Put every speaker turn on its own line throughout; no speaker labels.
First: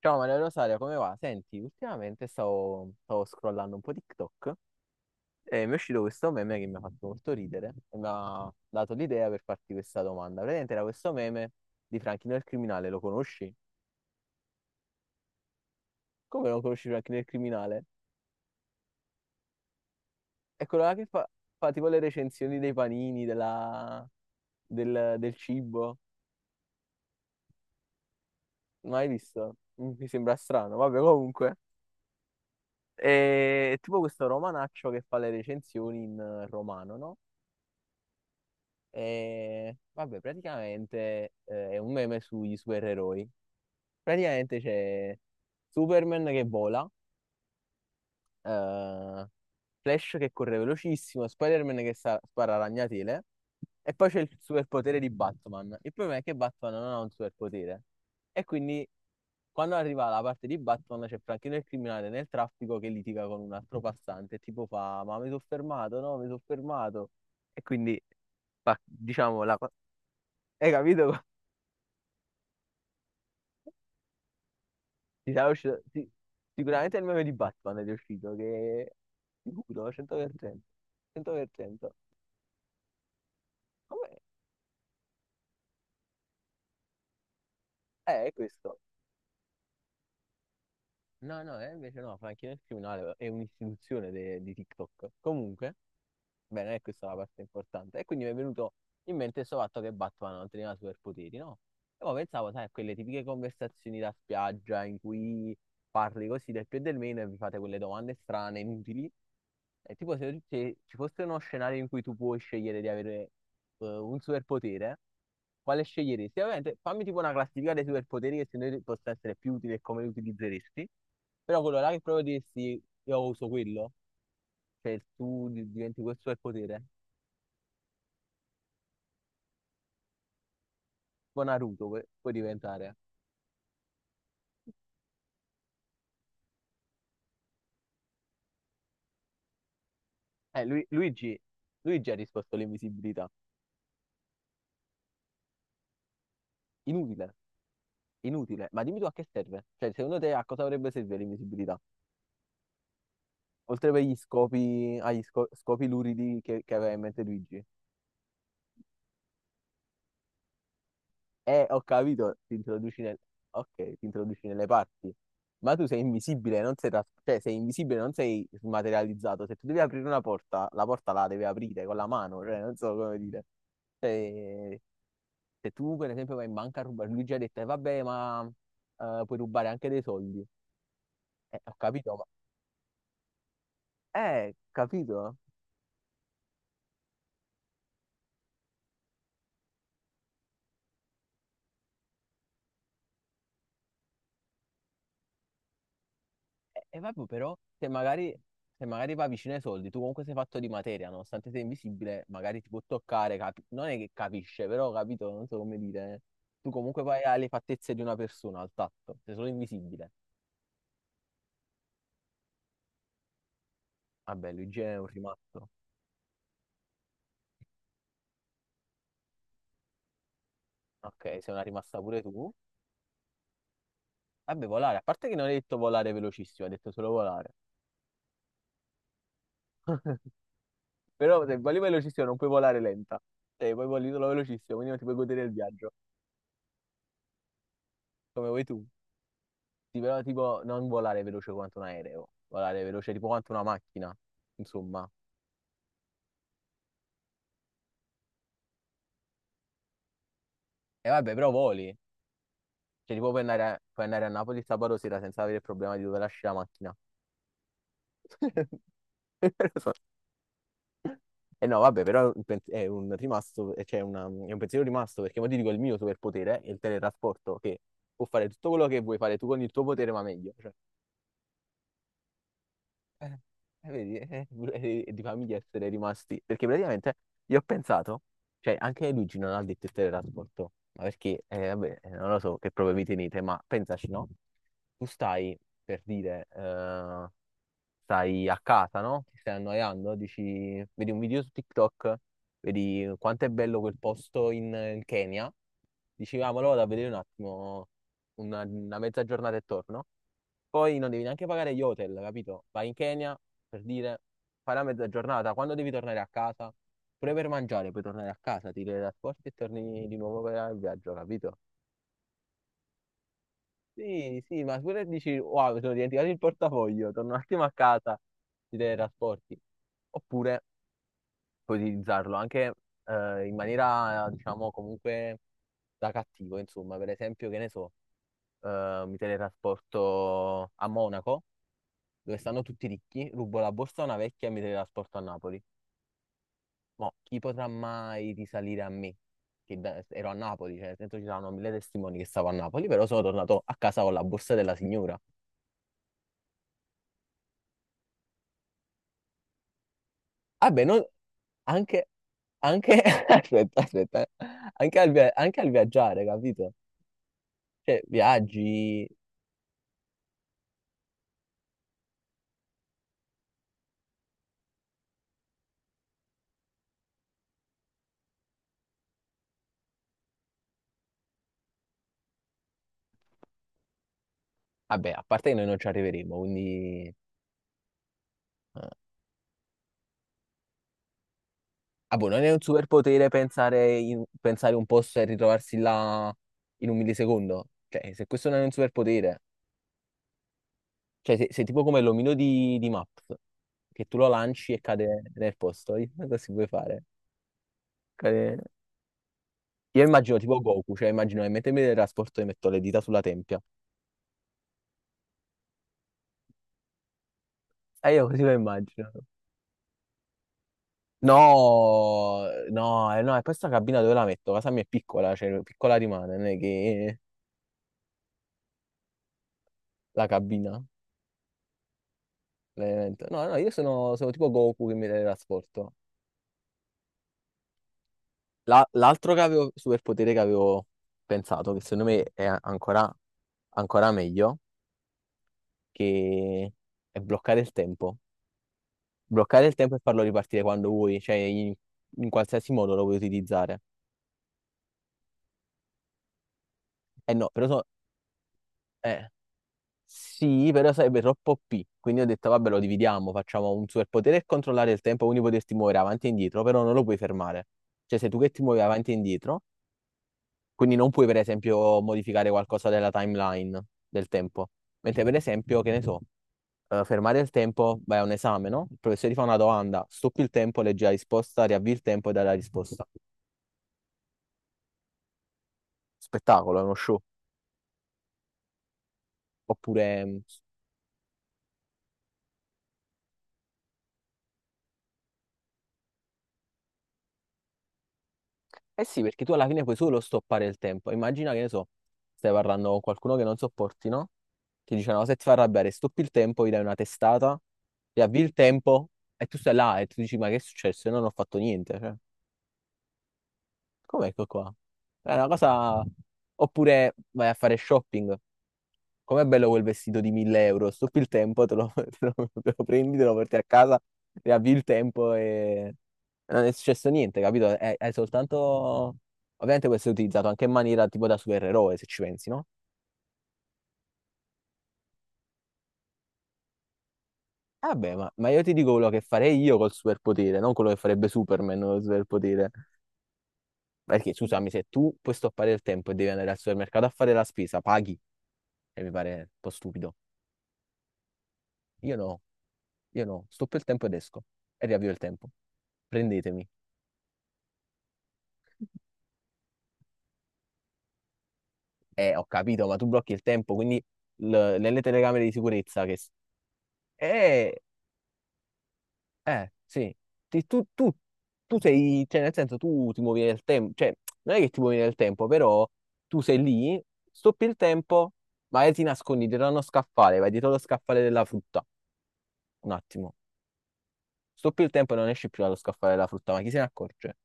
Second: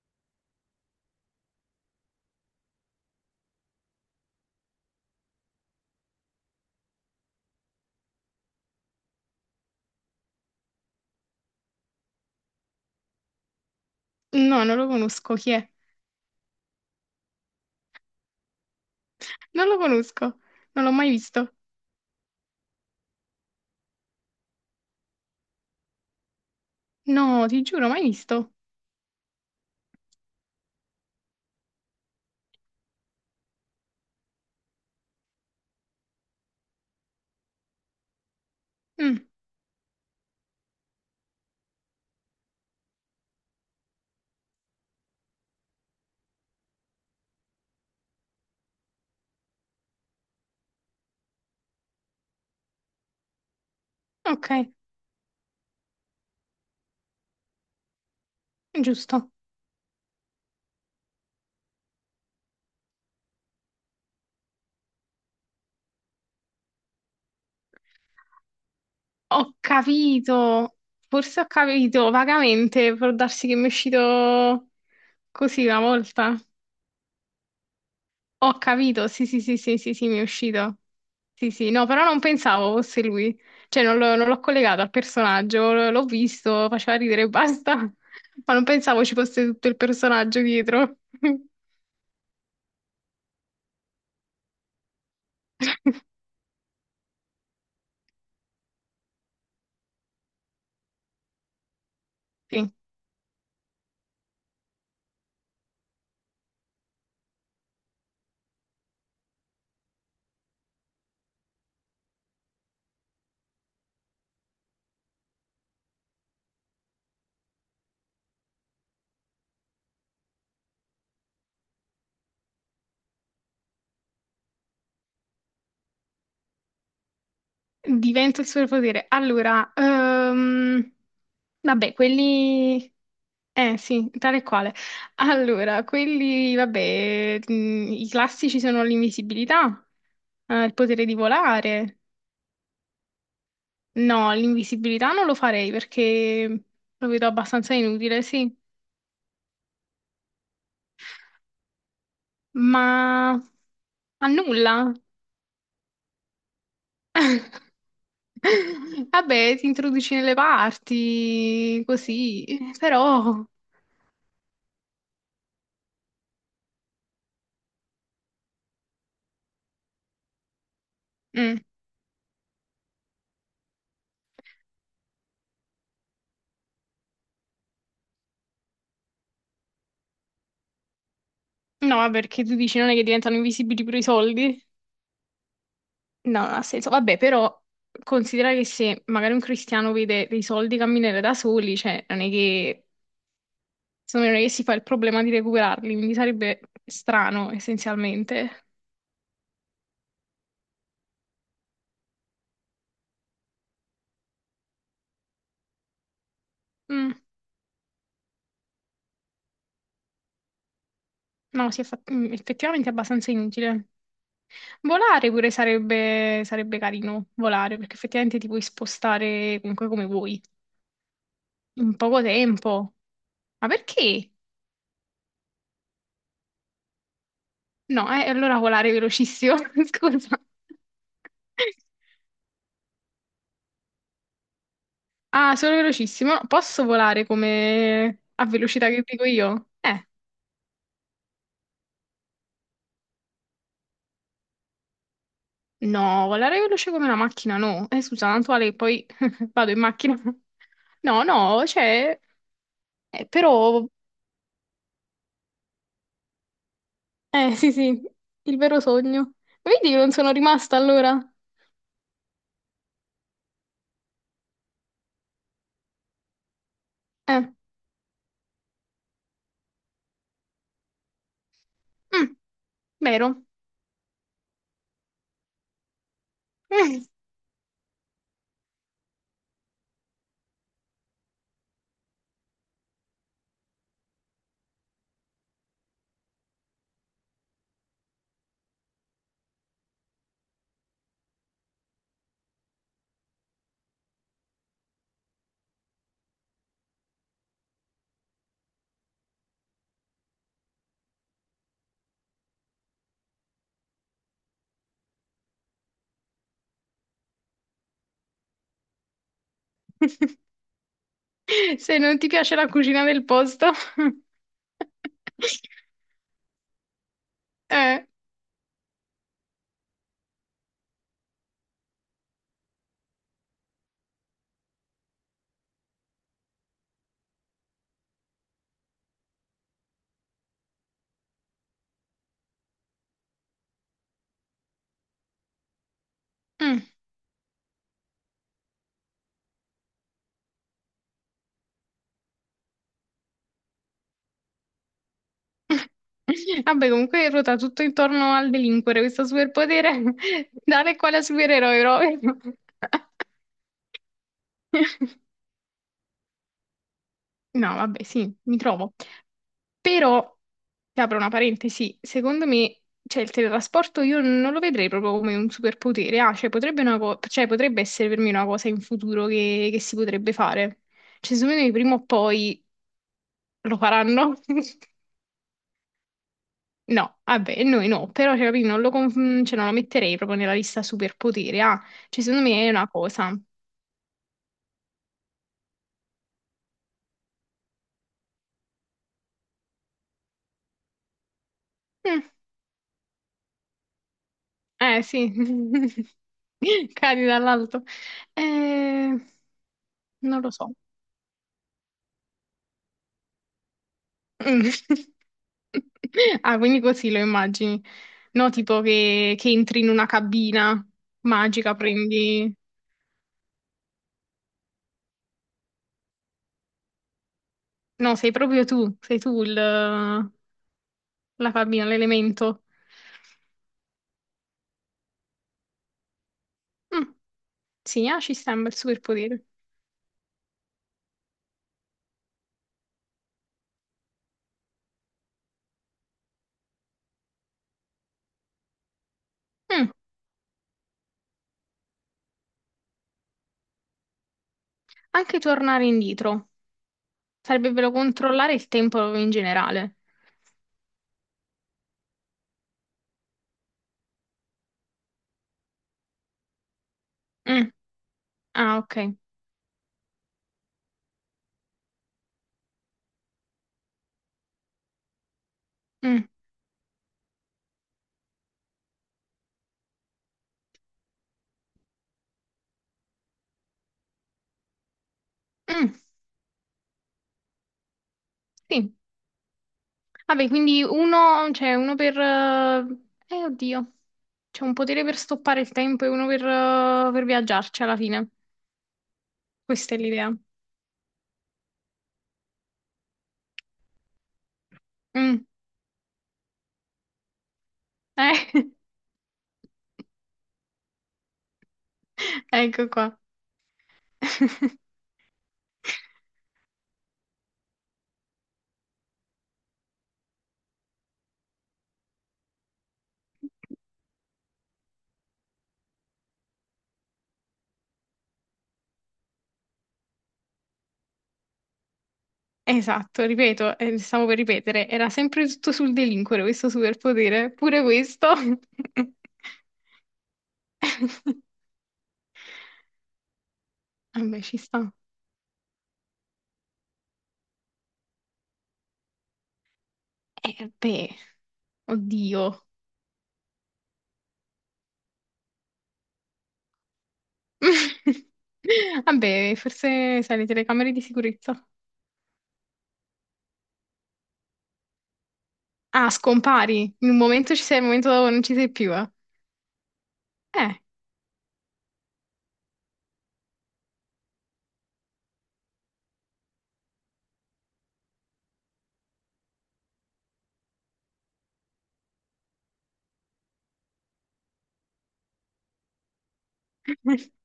Ciao Maria Rosaria, come va? Senti, ultimamente stavo scrollando un po' TikTok e mi è uscito questo meme che mi ha fatto molto ridere e mi ha dato l'idea per farti questa domanda. Praticamente era questo meme di Franchino il criminale, lo conosci?
No, non lo conosco. Chi è?
Come non conosci Franchino il criminale?
Non lo conosco.
È quello
Non l'ho
là che
mai
fa,
visto.
fa tipo le recensioni dei panini, del cibo.
No, ti giuro, mai visto.
Mai visto? Mi sembra strano, vabbè comunque. È tipo questo romanaccio che fa le recensioni in romano, no?
Mm,
E vabbè, praticamente è un meme sugli supereroi. Praticamente c'è Superman che vola, eh, Flash che corre velocissimo, Spider-Man che spara ragnatele e poi c'è il
ok,
superpotere di Batman. Il problema è che Batman non ha un superpotere e quindi
giusto.
quando arriva la parte di Batman c'è Franchino il criminale nel traffico che litiga con un altro passante, tipo fa ma mi sono fermato, no, mi sono fermato e quindi diciamo
Ho
la, hai
capito.
capito?
Forse ho capito vagamente. Può darsi che mi è uscito
Ti sarà
così una
uscito- ti-
volta.
Sicuramente è il meme di Batman ed è uscito,
Ho
che
capito. Sì, sì, sì, sì,
sicuro,
sì, sì, mi è
100%.
uscito. Sì, sì, no,
100%.
però non pensavo fosse lui. Cioè, non
Come...
l'ho non l'ho collegato al personaggio. L'ho visto, faceva ridere e basta.
È
Ma non
questo.
pensavo ci fosse tutto il personaggio dietro.
No, no, invece no, fa anche il criminale, è un'istituzione di TikTok. Comunque, beh, non è questa è la parte importante. E quindi mi è venuto in mente questo fatto che Batman non teneva superpoteri, no? E poi pensavo, sai, a
Sì.
quelle tipiche conversazioni da spiaggia in cui parli così del più e del meno e vi fate quelle domande strane, inutili. È tipo se, se ci fosse uno scenario in cui tu puoi scegliere di avere un superpotere, quale sceglieresti? Ovviamente fammi tipo una classifica dei superpoteri che secondo te possono essere più utili e come li utilizzeresti. Però quello là che proprio diresti, io uso quello, cioè tu diventi questo superpotere.
Diventa il superpotere. Allora,
Tipo Naruto
vabbè,
puoi
quelli...
diventare.
Eh sì, tale e quale. Allora, quelli, vabbè, i classici sono l'invisibilità,
Eh,
il
Lu-
potere di
Luigi,
volare.
Luigi ha risposto all'invisibilità.
No, l'invisibilità non lo farei perché lo vedo
Inutile,
abbastanza inutile, sì.
inutile. Ma dimmi tu a che serve? Cioè, secondo te a cosa dovrebbe servire l'invisibilità?
Ma
Oltre per gli
a nulla.
scopi, agli scopi luridi che aveva in mente Luigi.
Vabbè, ti introduci nelle
Ho
parti,
capito,
così,
ti introduci nel...
però...
Ok, ti introduci nelle parti. Ma tu sei invisibile, non sei, cioè, sei invisibile, non sei smaterializzato. Se tu devi aprire una porta la devi
Mm.
aprire con la mano, cioè, non so come dire. Cioè, se tu, per esempio, vai in banca a rubare, lui ci ha detto, vabbè, ma puoi rubare anche dei soldi. Ho
No, vabbè,
capito, ma...
perché tu dici non è che diventano invisibili pure i soldi?
Capito?
No, non ha senso. Vabbè, però considera che se magari un cristiano vede dei soldi camminare da soli, cioè non è che, secondo me non è che si fa il problema di recuperarli, quindi sarebbe
Vabbè,
strano
però, se magari,
essenzialmente.
se magari va vicino ai soldi, tu comunque sei fatto di materia, nonostante sei invisibile, magari ti può toccare, non è che capisce, però, capito, non so come dire. Tu comunque
Mm,
vai alle fattezze di una persona, al tatto, sei solo invisibile.
no, si è fatto, effettivamente è abbastanza inutile.
Vabbè, Luigi è un
Volare pure
rimasto.
sarebbe carino, volare, perché effettivamente ti puoi spostare comunque come vuoi,
Ok, sei una
in
rimasta pure
poco
tu.
tempo. Ma perché?
Vabbè, volare, a parte che non hai detto volare velocissimo, hai detto solo volare.
No, allora volare velocissimo, scusa.
Però se voli velocissimo non puoi volare lenta. Cioè, puoi volare solo velocissimo, quindi non ti puoi godere il
Ah, solo
viaggio,
velocissimo. Posso volare come a
come vuoi tu.
velocità che dico io?
Sì, però tipo non volare veloce quanto un aereo, volare veloce tipo quanto una macchina, insomma.
No, volare veloce come una macchina, no. Scusa, tanto vale che poi vado in macchina.
E
No,
vabbè, però
no,
voli.
cioè,
Cioè, tipo
però,
puoi andare a Napoli sabato sera senza avere il problema di dove lasci la macchina.
sì, sì, il vero sogno. Vedi che non sono rimasta allora?
E no, vabbè, però un è un rimasto, cioè una- è un pensiero rimasto, perché mo ti dico il mio superpotere è il
Eh,
teletrasporto, che può fare tutto quello che vuoi fare tu con il tuo potere, ma meglio. Cioè,
mm,
Eh,
vero.
eh, vedi, eh, di famiglia essere rimasti, perché praticamente io ho pensato, cioè anche Luigi non ha detto il teletrasporto, ma perché, vabbè, non lo so che prove vi tenete, ma pensaci, no? Tu stai, per dire, stai a casa, no? Ti stai annoiando, dici, vedi un video su TikTok, vedi quanto è bello quel posto in, in Kenya, dici, ah, ma lo vado a vedere un attimo, una mezza giornata e torno. Poi non devi neanche pagare gli hotel, capito? Vai in Kenya per dire, fai la mezza giornata, quando devi tornare a casa, pure per mangiare, puoi tornare a casa, ti teletrasporti e torni di nuovo per il viaggio, capito?
Se non ti piace la cucina del posto.
Sì, sì, ma pure dici, wow, mi sono dimenticato il portafoglio, torno un attimo a
Eh,
casa, ti teletrasporti. Oppure puoi utilizzarlo anche in maniera, diciamo, comunque da cattivo, insomma, per esempio, che ne so, mi teletrasporto a Monaco dove stanno tutti ricchi, rubo la borsa a una vecchia e mi teletrasporto a Napoli.
mm.
Mo, chi potrà mai risalire a me? Che ero a Napoli, cioè, nel senso ci saranno mille testimoni che stavo a Napoli, però sono tornato a casa con la borsa della signora.
Vabbè, comunque ruota tutto intorno al delinquere, questo superpotere,
Vabbè,
dare
non,
quale
anche,
supereroe proprio.
anche, aspetta, aspetta, eh. Anche al viaggiare, capito?
No,
Cioè,
vabbè, sì, mi trovo.
viaggi,
Però, ti apro una parentesi, secondo me, cioè, il teletrasporto io non lo vedrei proprio come un superpotere, ah, cioè, potrebbe, cioè, potrebbe essere per me una cosa in futuro che si potrebbe fare. Cioè, secondo me prima o poi lo faranno.
vabbè, a parte che noi non ci arriveremo, quindi...
No, vabbè, noi no, però cioè, capì, non lo,
eh.
con- cioè, non lo metterei proprio nella lista superpoteri. Ah,
Ah,
cioè,
boh, non
secondo
è un
me è una
superpotere
cosa.
pensare, pensare un posto e ritrovarsi là in un millisecondo. Cioè, se questo non è un superpotere, cioè, sei tipo come
Mm,
l'omino di Maps, che tu lo lanci e
eh
cade
sì,
nel posto. Così puoi fare.
cadi dall'alto.
Cade-
Eh,
Io immagino
non lo
tipo
so.
Goku, cioè immagino che mentre mi teletrasporto e metto le dita sulla tempia.
Mm. Ah, quindi così lo immagini.
E io così
No,
lo
tipo
immagino.
che entri in una cabina magica,
No,
prendi...
no, no, e poi sta cabina dove la metto? Casa mia è piccola, cioè piccola rimane, non è che
No, sei proprio tu, sei tu il,
la
la
cabina.
cabina, l'elemento.
Veramente. No, no, io sono, sono tipo Goku che mi teletrasporto.
Mm, sì, ah, ci sta un bel
L'altro che
superpotere.
avevo, superpotere che avevo pensato, che secondo me è ancora, ancora meglio, che è bloccare il tempo. Bloccare il
Mm.
tempo e farlo ripartire quando vuoi, cioè in, in qualsiasi modo lo puoi utilizzare.
Anche tornare indietro.
Eh no, però
Sarebbe
so-
bello controllare il tempo in
eh,
generale.
sì, però sarebbe troppo OP. Quindi ho detto, vabbè, lo dividiamo, facciamo un superpotere e controllare il tempo, quindi poterti muovere avanti e indietro, però non lo puoi fermare.
Mm.
Cioè, sei tu che ti
Ah,
muovi avanti e
ok.
indietro. Quindi non puoi, per esempio, modificare qualcosa della timeline del tempo. Mentre, per esempio, che ne so,
Mm.
fermare il tempo, vai a un esame, no? Il professore ti fa una domanda, stoppi il tempo, leggi la risposta, riavvi il tempo e dai la risposta.
Mm.
Spettacolo, è uno show.
Sì.
Oppure, mm,
Vabbè, quindi uno, cioè uno per... oddio. C'è un potere per stoppare il tempo e uno per viaggiarci alla fine.
eh sì, perché tu alla fine
Questa
puoi
è
solo
l'idea.
stoppare il tempo. Immagina che ne so, stai parlando con qualcuno che non sopporti, no? Ti dice una cosa e ti
Mm.
fa arrabbiare, stoppi il tempo, gli dai una testata, riavvi il
Eh,
tempo e tu stai là e tu dici, ma che è successo? Io non ho fatto niente, cioè.
ecco qua.
Come ecco qua? È una cosa... Oppure vai a fare shopping. Com'è bello quel vestito di 1.000 euro? Stupi il tempo, te lo, te lo prendi, te lo porti a casa, ti avvi il tempo e... Non è successo niente, capito? È soltanto... Ovviamente questo è utilizzato anche in maniera tipo da supereroe, se ci pensi, no?
Esatto, ripeto, stavo per ripetere, era sempre tutto sul delinquere questo superpotere, pure
Eh vabbè,
questo.
ma io ti dico quello che farei io col superpotere, non quello che farebbe Superman col superpotere.
Eh
Perché,
beh, ci
scusami, se
sta.
tu puoi stoppare il tempo e devi andare al supermercato a fare la spesa, paghi, e mi pare un po' stupido.
Eh beh,
Io no.
oddio.
Io no, stoppo il tempo ed esco e riavvio il tempo. Prendetemi.
Vabbè, forse sai, le telecamere di sicurezza.
Ho capito, ma tu blocchi il tempo, quindi nelle telecamere di sicurezza
Ah,
che...
scompari. In un momento ci sei,
Eh,
in un momento non ci sei più.
sì. Ti- tu, tu- tu sei, cioè nel senso tu ti muovi nel tempo, cioè non è che ti muovi nel tempo, però tu sei lì, stoppi il tempo, magari ti nascondi dietro a uno scaffale, vai dietro lo scaffale della frutta. Un attimo. Stoppi il tempo e non esci più dallo scaffale della frutta, ma chi se ne
Eh,
accorge?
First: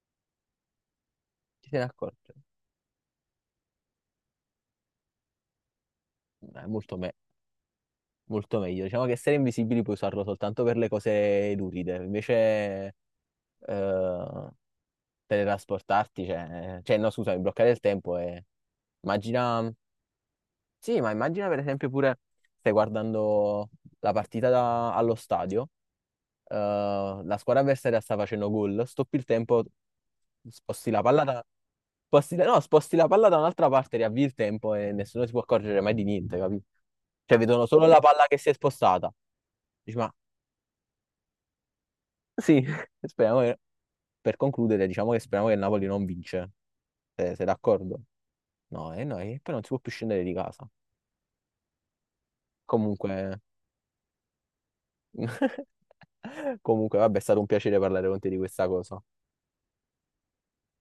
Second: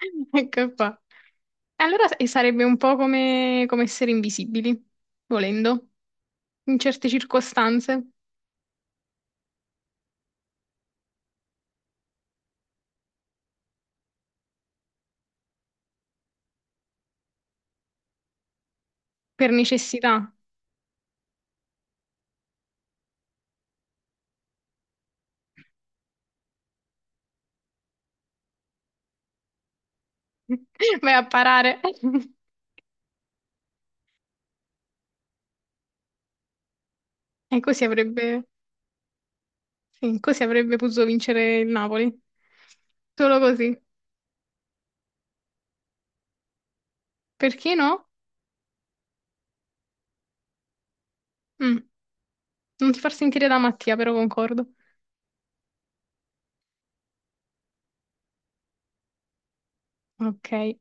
ecco qua.
Chi se ne
E allora e
accorge?
sarebbe un po' come, come essere invisibili, volendo, in
Molto
certe
me.
circostanze,
Molto meglio. Diciamo che essere invisibili puoi usarlo soltanto per le cose luride, invece eh, teletrasportarti, cioè, cioè no, scusami, bloccare il tempo e
per
immagina,
necessità.
sì, ma immagina per esempio pure stai guardando la partita allo stadio, eh, la squadra avversaria sta facendo gol, stoppi il tempo, sposti la
Vai
palla
a
da,
parare.
sposti la- no, sposti la palla da un'altra parte, riavvi il tempo e nessuno si può accorgere mai di niente, capito? Cioè
E
vedono
così
solo la palla che
avrebbe,
si è spostata. Dici, ma
sì, così avrebbe potuto vincere il Napoli.
sì,
Solo
speriamo che-
così.
per concludere, diciamo che speriamo che il Napoli non vince. Sei,
Perché
d'accordo?
no?
No, e no, e poi non si può più scendere di casa.
Mm, non ti far
Comunque,
sentire da Mattia, però concordo.
comunque, vabbè, è stato un piacere parlare con te di questa cosa.
Ok.